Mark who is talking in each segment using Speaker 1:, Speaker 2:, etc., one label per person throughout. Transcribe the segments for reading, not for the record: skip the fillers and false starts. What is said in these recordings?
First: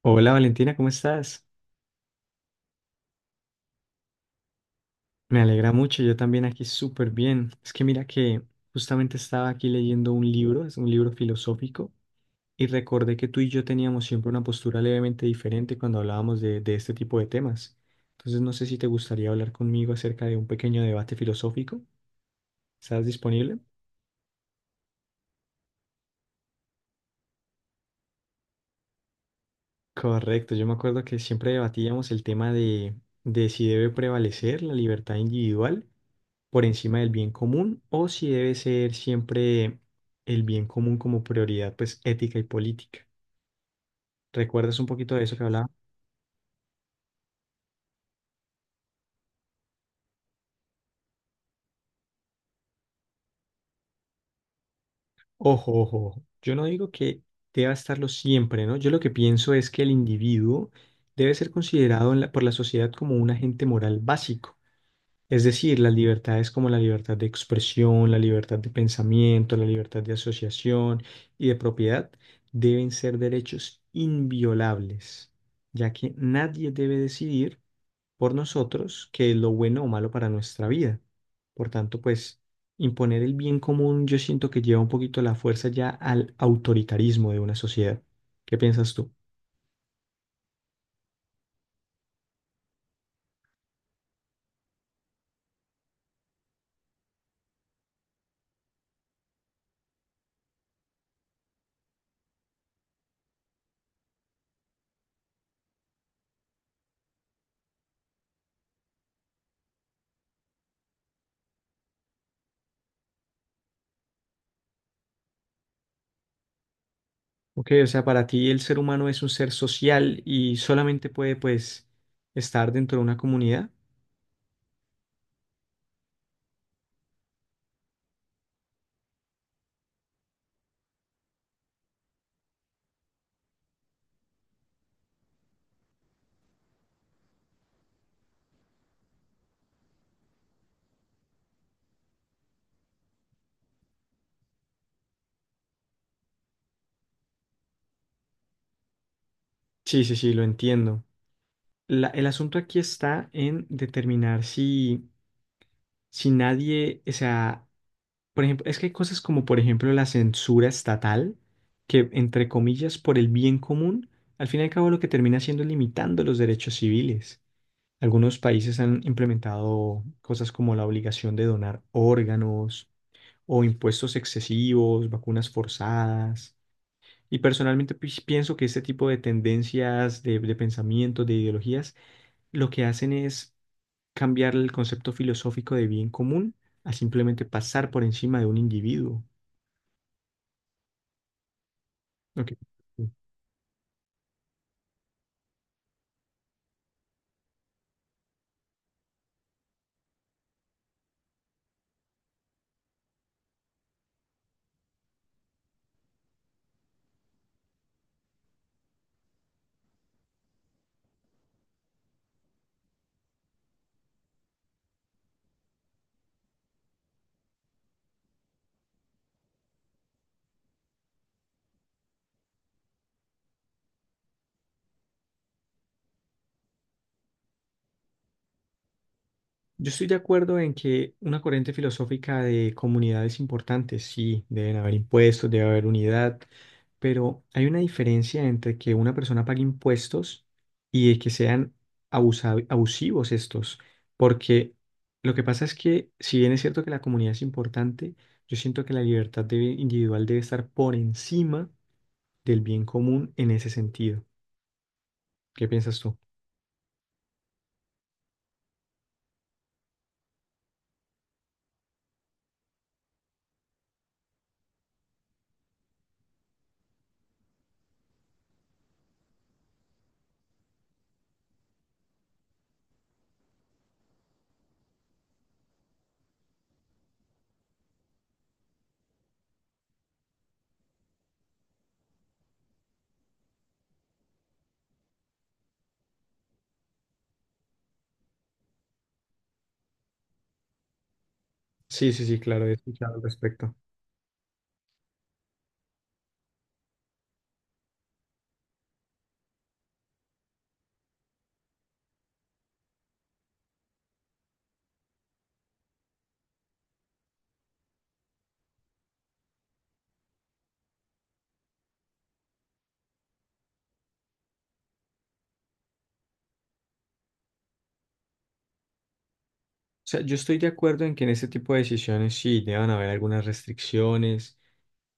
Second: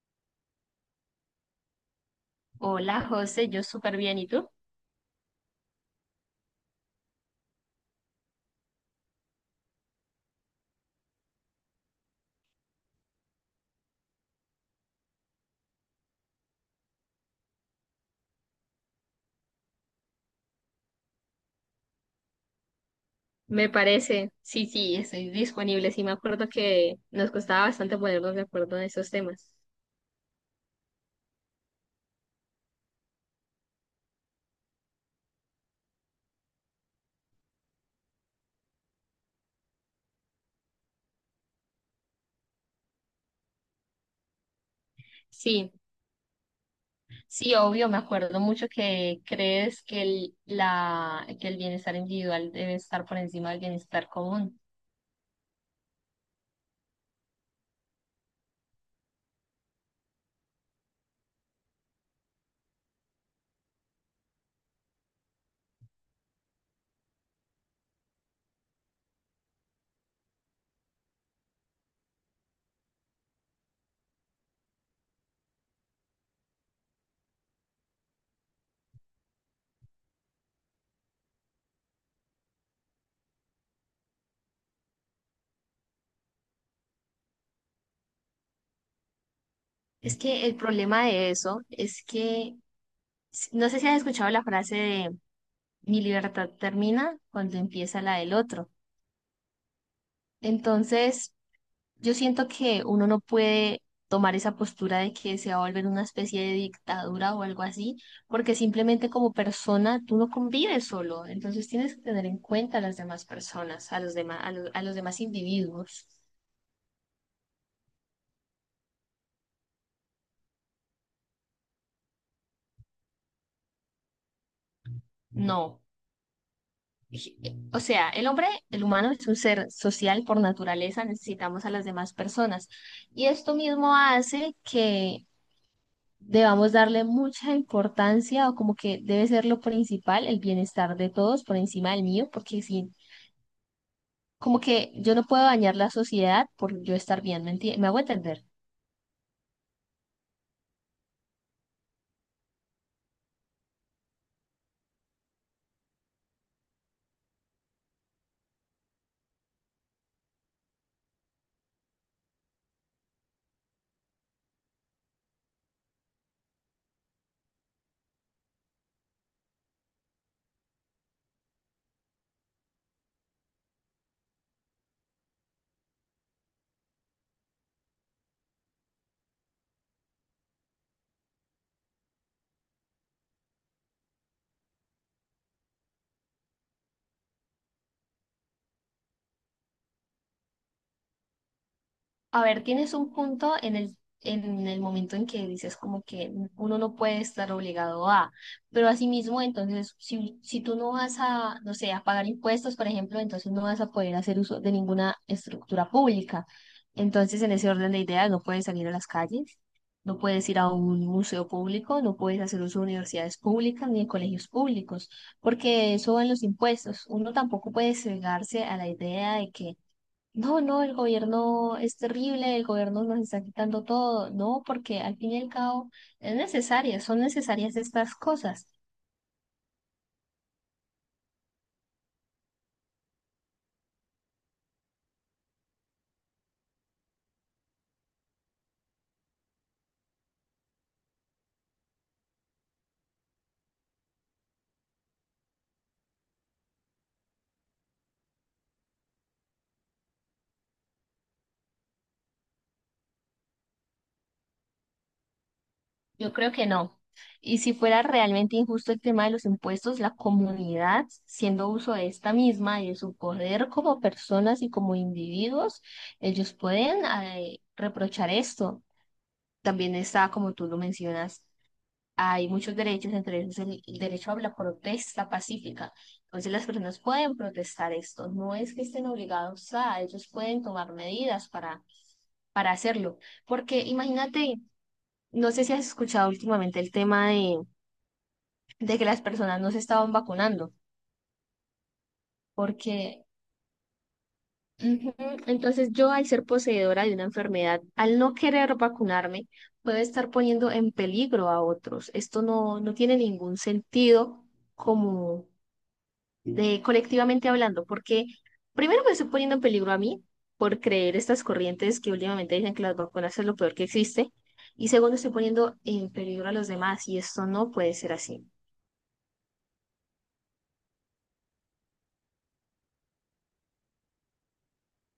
Speaker 1: Hola Valentina, ¿cómo estás?
Speaker 2: Hola José, yo súper bien, ¿y tú?
Speaker 1: Me alegra mucho, yo también aquí súper bien. Es que mira que justamente estaba aquí leyendo un libro, es un libro filosófico, y recordé que tú y yo teníamos siempre una postura levemente diferente cuando hablábamos de este tipo de temas. Entonces no sé si te gustaría hablar conmigo acerca de un pequeño debate filosófico. ¿Estás disponible?
Speaker 2: Me parece, sí, sí, estoy disponible. Sí, me acuerdo que nos costaba bastante ponernos de acuerdo en esos temas.
Speaker 1: Correcto, yo me acuerdo que siempre debatíamos el tema de si debe prevalecer la libertad individual por encima del bien común o si debe ser siempre el bien común como prioridad, pues ética y política. ¿Recuerdas un poquito de eso que hablaba?
Speaker 2: Sí, sí, obvio, me acuerdo mucho que crees que el bienestar individual debe estar por encima del bienestar común.
Speaker 1: Ojo, ojo, ojo. Yo no digo que deba estarlo siempre, ¿no? Yo lo que pienso es que el individuo debe ser considerado por la sociedad como un agente moral básico. Es decir, las libertades como la libertad de expresión, la libertad de pensamiento, la libertad de asociación y de propiedad deben ser derechos inviolables, ya que nadie debe decidir por nosotros qué es lo bueno o malo para nuestra vida. Por tanto, pues imponer el bien común yo siento que lleva un poquito la fuerza ya al autoritarismo de una sociedad. ¿Qué piensas tú?
Speaker 2: Es que el problema de eso es que no sé si has escuchado la frase de mi libertad termina cuando empieza la del otro. Entonces, yo siento que uno no puede tomar esa postura de que se va a volver una especie de dictadura o algo así, porque simplemente como persona tú no convives solo, entonces tienes que tener en cuenta a las demás personas, a los demás, a los demás individuos.
Speaker 1: Ok, o sea, para ti el ser humano es un ser social y solamente puede, pues, estar dentro de una comunidad.
Speaker 2: No. O sea, el hombre, el humano es un ser social por naturaleza, necesitamos a las demás personas. Y esto mismo hace que debamos darle mucha importancia o como que debe ser lo principal, el bienestar de todos por encima del mío, porque si, como que yo no puedo dañar la sociedad por yo estar bien, ¿me hago entender?
Speaker 1: Sí, sí, sí, lo entiendo. El asunto aquí está en determinar si, si nadie, o sea, por ejemplo, es que hay cosas como, por ejemplo, la censura estatal, que, entre comillas, por el bien común, al fin y al cabo lo que termina haciendo es limitando los derechos civiles. Algunos países han implementado cosas como la obligación de donar órganos o impuestos excesivos, vacunas forzadas. Y personalmente pues, pienso que este tipo de tendencias, de pensamientos, de ideologías, lo que hacen es cambiar el concepto filosófico de bien común a simplemente pasar por encima de un individuo.
Speaker 2: A
Speaker 1: Ok.
Speaker 2: ver, tienes un punto en el momento en que dices como que uno no puede estar obligado a, pero asimismo, entonces, si tú no vas a, no sé, a pagar impuestos, por ejemplo, entonces no vas a poder hacer uso de ninguna estructura pública. Entonces, en ese orden de ideas, no puedes salir a las calles, no puedes ir a un museo público, no puedes hacer uso de universidades públicas ni de colegios públicos, porque eso va en los impuestos. Uno tampoco puede cegarse a la idea de que no, no, el gobierno es terrible, el gobierno nos está quitando todo, no, porque al fin y al cabo es necesaria, son necesarias estas cosas.
Speaker 1: Yo estoy de acuerdo en que una corriente filosófica de comunidad es importante, sí, deben haber impuestos, debe haber unidad, pero hay una diferencia entre que una persona pague impuestos y de que sean abusivos estos, porque lo que pasa es que si bien es cierto que la comunidad es importante, yo siento que la individual debe estar por encima del bien común en ese sentido. ¿Qué piensas tú?
Speaker 2: Yo creo que no. Y si fuera realmente injusto el tema de los impuestos, la comunidad, siendo uso de esta misma y de su poder como personas y como individuos, ellos pueden reprochar esto. También está, como tú lo mencionas, hay muchos derechos, entre ellos el derecho a la protesta pacífica. Entonces las personas pueden protestar esto, no es que estén obligados a, ellos pueden tomar medidas para hacerlo. Porque imagínate, no sé si has escuchado últimamente el tema de que las personas no se estaban vacunando,
Speaker 1: Sí, sí, sí, claro, he escuchado al
Speaker 2: porque
Speaker 1: respecto.
Speaker 2: ujú, entonces yo al ser poseedora de una enfermedad, al no querer vacunarme, puedo estar poniendo en peligro a otros. Esto no, no tiene ningún sentido como de colectivamente hablando, porque primero me estoy poniendo en peligro a mí por creer estas corrientes que últimamente dicen que las vacunas es lo peor que existe, y segundo estoy poniendo en peligro a los demás y esto no puede ser así.
Speaker 1: O sea, yo estoy de acuerdo en que en este tipo de decisiones sí deban haber algunas restricciones,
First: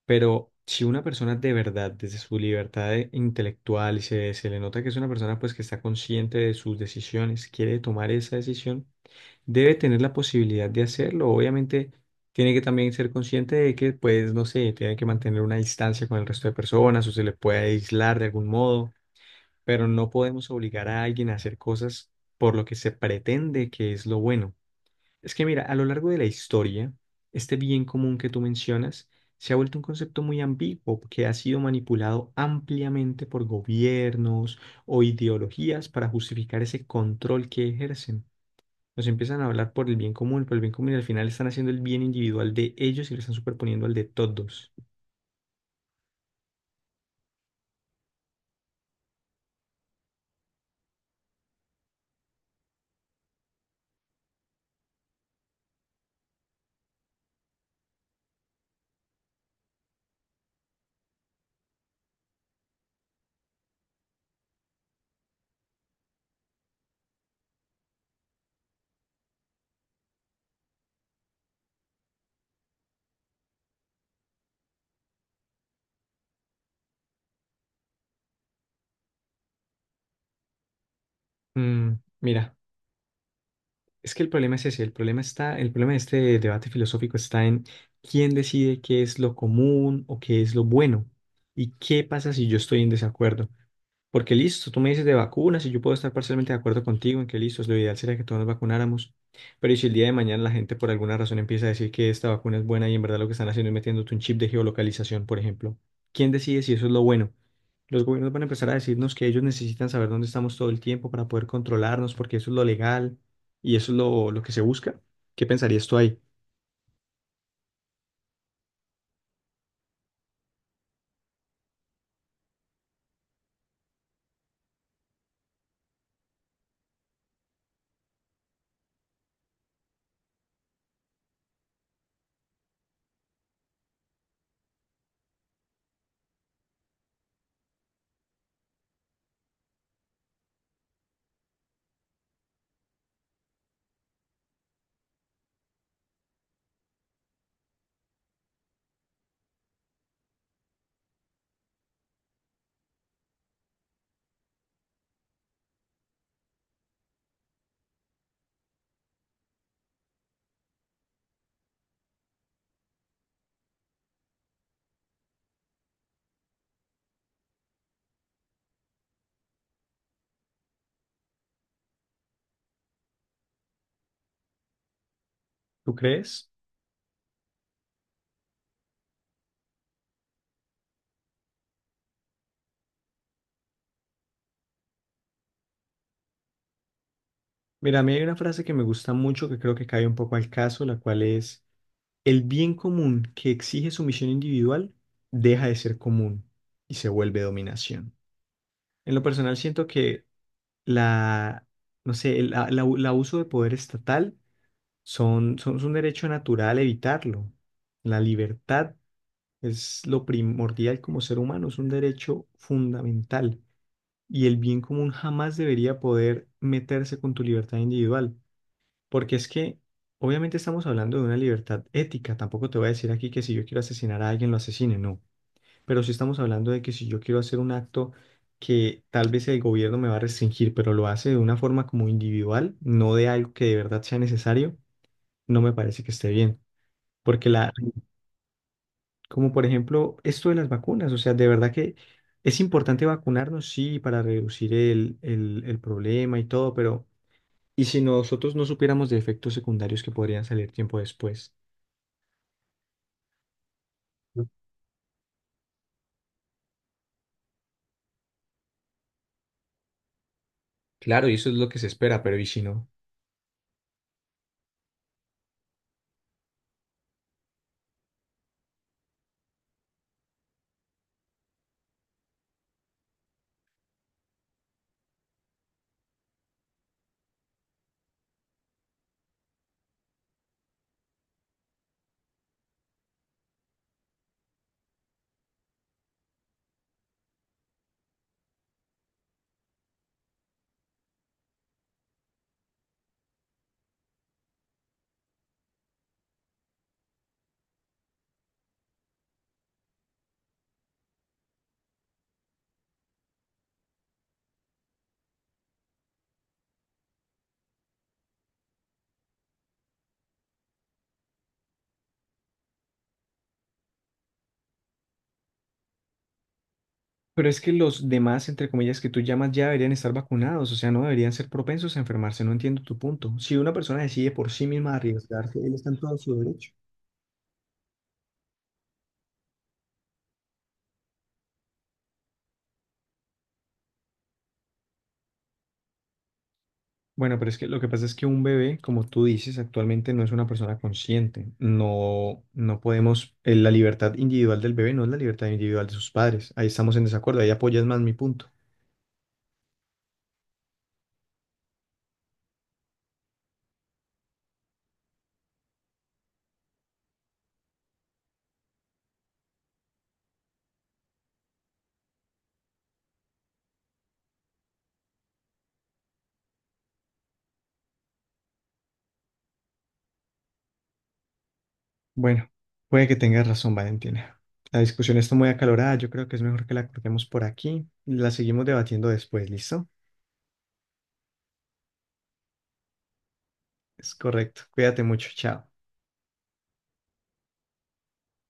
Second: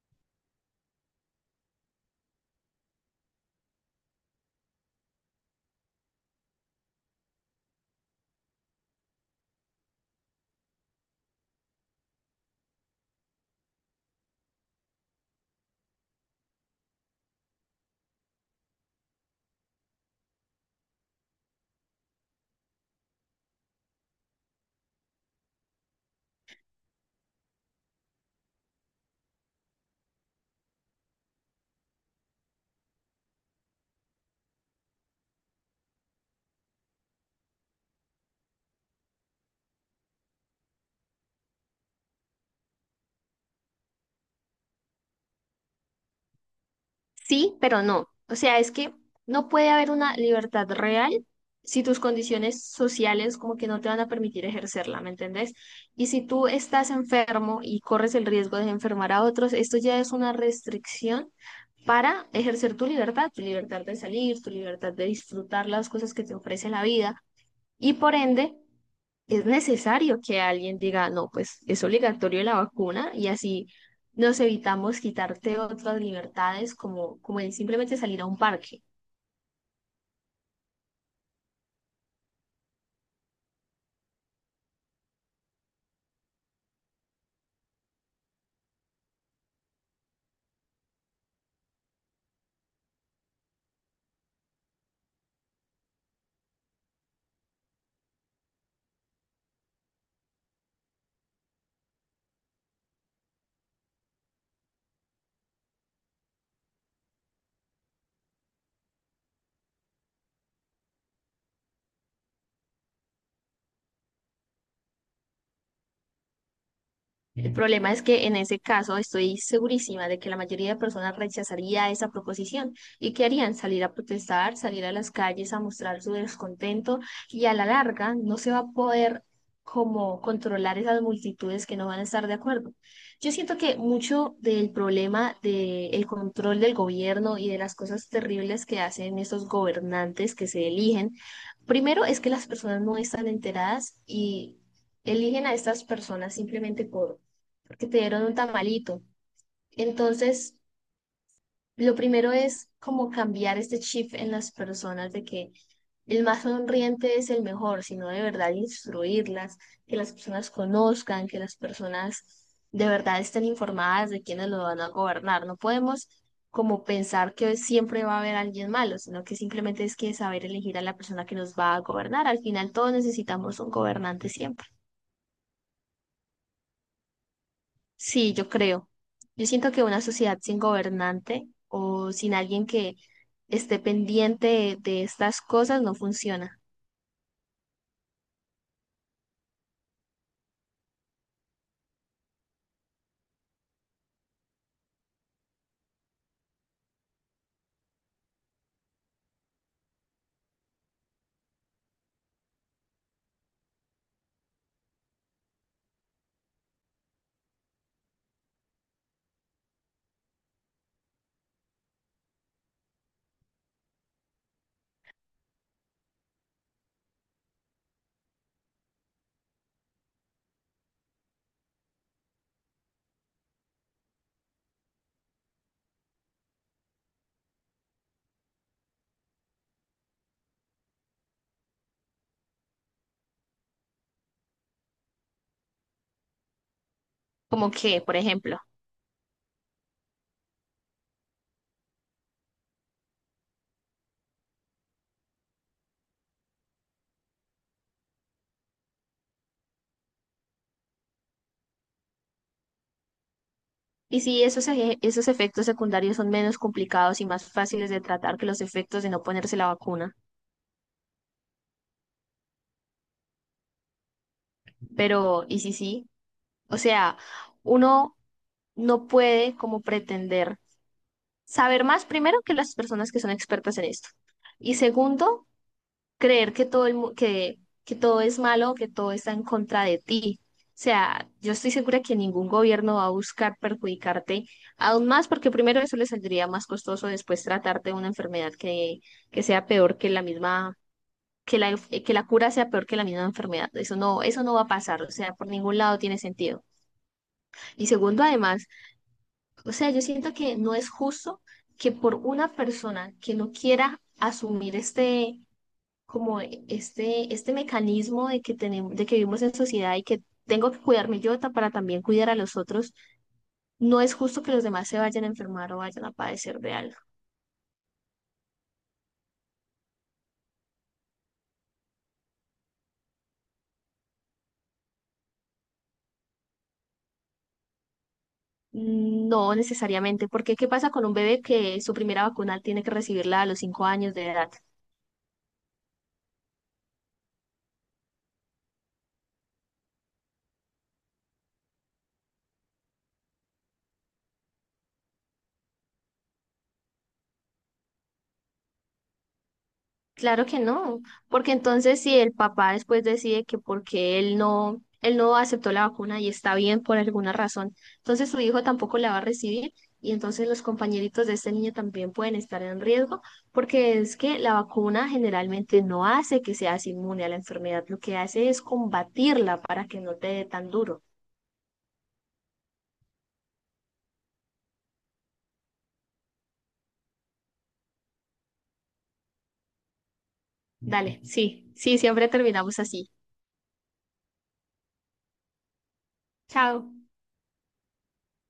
Speaker 1: pero si una persona de verdad, desde su intelectual, y se le nota que es una persona pues que está consciente de sus decisiones, quiere tomar esa decisión, debe tener la posibilidad de hacerlo. Obviamente tiene que también ser consciente de que pues no sé, tiene que mantener una distancia con el resto de personas o se le puede aislar de algún modo, pero no podemos obligar a alguien a hacer cosas por lo que se pretende que es lo bueno. Es que mira, a lo largo de la historia, este bien común que tú mencionas se ha vuelto un concepto muy ambiguo que ha sido manipulado ampliamente por gobiernos o ideologías para justificar ese control que ejercen. Nos empiezan a hablar por el bien común, por el bien común y al final están haciendo el bien individual de ellos y lo están superponiendo al de todos.
Speaker 2: Sí, pero no. O sea, es que no puede haber una libertad real si tus condiciones sociales como que no te van a permitir ejercerla, ¿me entendés? Y si tú estás enfermo y corres el riesgo de enfermar a otros, esto ya es una restricción para ejercer tu libertad de salir, tu libertad de disfrutar las cosas que te ofrece la vida y por ende es necesario que alguien diga, no, pues es obligatorio la vacuna y así nos evitamos quitarte otras libertades como, como el simplemente salir a un parque.
Speaker 1: Mm, mira, Es que el problema es ese, el problema está, el problema de este debate filosófico está en quién decide qué es lo común o qué es lo bueno y qué pasa si yo estoy en desacuerdo. Porque listo, tú me dices de vacunas y yo puedo estar parcialmente de acuerdo contigo en que listo, lo ideal sería que todos nos vacunáramos, pero ¿y si el día de mañana la gente por alguna razón empieza a decir que esta vacuna es buena y en verdad lo que están haciendo es metiéndote un chip de geolocalización, por ejemplo? ¿Quién decide si eso es lo bueno? Los gobiernos van a empezar a decirnos que ellos necesitan saber dónde estamos todo el tiempo para poder controlarnos, porque eso es lo legal y eso es lo que se busca. ¿Qué pensarías tú ahí?
Speaker 2: El problema es que en ese caso estoy segurísima de que la mayoría de personas rechazaría esa proposición y que harían salir a protestar, salir a las calles a mostrar su descontento y a la larga no se va a poder como controlar esas multitudes que no van a estar de acuerdo. Yo siento que mucho del problema del control del gobierno y de las cosas terribles que hacen estos gobernantes que se eligen, primero es que las personas no están enteradas y eligen a estas personas simplemente porque te dieron un tamalito. Entonces, lo primero es como cambiar este chip en las personas de que el más sonriente es el mejor, sino de verdad instruirlas, que las personas conozcan, que las personas de verdad estén informadas de quiénes lo van a gobernar. No podemos como pensar que siempre va a haber alguien malo, sino que simplemente es que saber elegir a la persona que nos va a gobernar. Al final todos necesitamos un gobernante siempre.
Speaker 1: ¿Tú crees?
Speaker 2: Sí, yo creo. Yo siento que una sociedad sin gobernante o sin alguien que esté pendiente de estas cosas no funciona.
Speaker 1: Mira, a mí hay una frase que me gusta mucho que creo que cae un poco al caso, la cual es, el bien común que exige sumisión individual deja de ser común y se vuelve dominación. En lo personal siento que la, no sé, el abuso de poder estatal es un derecho natural evitarlo. La libertad es lo primordial como ser humano, es un derecho fundamental y el bien común jamás debería poder meterse con tu libertad individual, porque es que obviamente estamos hablando de una libertad ética, tampoco te voy a decir aquí que si yo quiero asesinar a alguien lo asesine, no, pero sí estamos hablando de que si yo quiero hacer un acto que tal vez el gobierno me va a restringir, pero lo hace de una forma como individual, no de algo que de verdad sea necesario, no me parece que esté bien, porque
Speaker 2: Como
Speaker 1: la
Speaker 2: que, por ejemplo,
Speaker 1: como por ejemplo esto de las vacunas. O sea, de verdad que es importante vacunarnos, sí, para reducir el problema y todo, pero ¿y si nosotros no supiéramos de efectos secundarios que podrían salir tiempo después?
Speaker 2: y si esos, esos efectos secundarios son menos complicados y más fáciles de tratar que los efectos de no ponerse la vacuna.
Speaker 1: Claro, y eso es lo que se espera, pero ¿y si no?
Speaker 2: Pero, ¿y si sí? O sea, uno no puede como pretender saber más primero que las personas que son expertas en esto. Y segundo, creer que que todo es malo, que todo está en contra de ti. O sea, yo estoy segura que ningún gobierno va a buscar perjudicarte aún más, porque primero eso le saldría más costoso después tratarte de una enfermedad que sea peor que la misma, que la cura sea peor que la misma enfermedad. Eso no va a pasar, o sea, por ningún lado tiene sentido. Y segundo, además, o sea, yo siento que no es justo que por una persona que no quiera asumir este como este mecanismo de que tenemos, de que vivimos en sociedad y que tengo que cuidarme yo para también cuidar a los otros, no es justo que los demás se vayan a enfermar o vayan a padecer de algo.
Speaker 1: Pero es que los demás, entre comillas, que tú llamas ya deberían estar vacunados, o sea, no deberían ser propensos a enfermarse, no entiendo tu punto. Si una persona decide por sí misma arriesgarse, él está en todo su derecho.
Speaker 2: Mm, no necesariamente, porque ¿qué pasa con un bebé que su primera vacuna tiene que recibirla a los 5 años de edad?
Speaker 1: Bueno, pero es que lo que pasa es que un bebé, como tú dices, actualmente no es una persona consciente. No, no podemos, la libertad individual del bebé no es la libertad individual de sus padres. Ahí estamos en desacuerdo, ahí apoyas más mi punto.
Speaker 2: Claro que no, porque entonces si el papá después decide que porque él no aceptó la vacuna y está bien por alguna razón, entonces su hijo tampoco la va a recibir y entonces los compañeritos de este niño también pueden estar en riesgo, porque es que la vacuna generalmente no hace que seas inmune a la enfermedad, lo que hace es combatirla para que no te dé tan duro.
Speaker 1: Bueno, puede que tengas razón, Valentina. La discusión está muy acalorada, yo creo que es mejor que la cortemos por aquí. La seguimos debatiendo después, ¿listo?
Speaker 2: Dale, sí, sí, siempre terminamos así.
Speaker 1: Es correcto. Cuídate mucho, chao.
Speaker 2: Chao.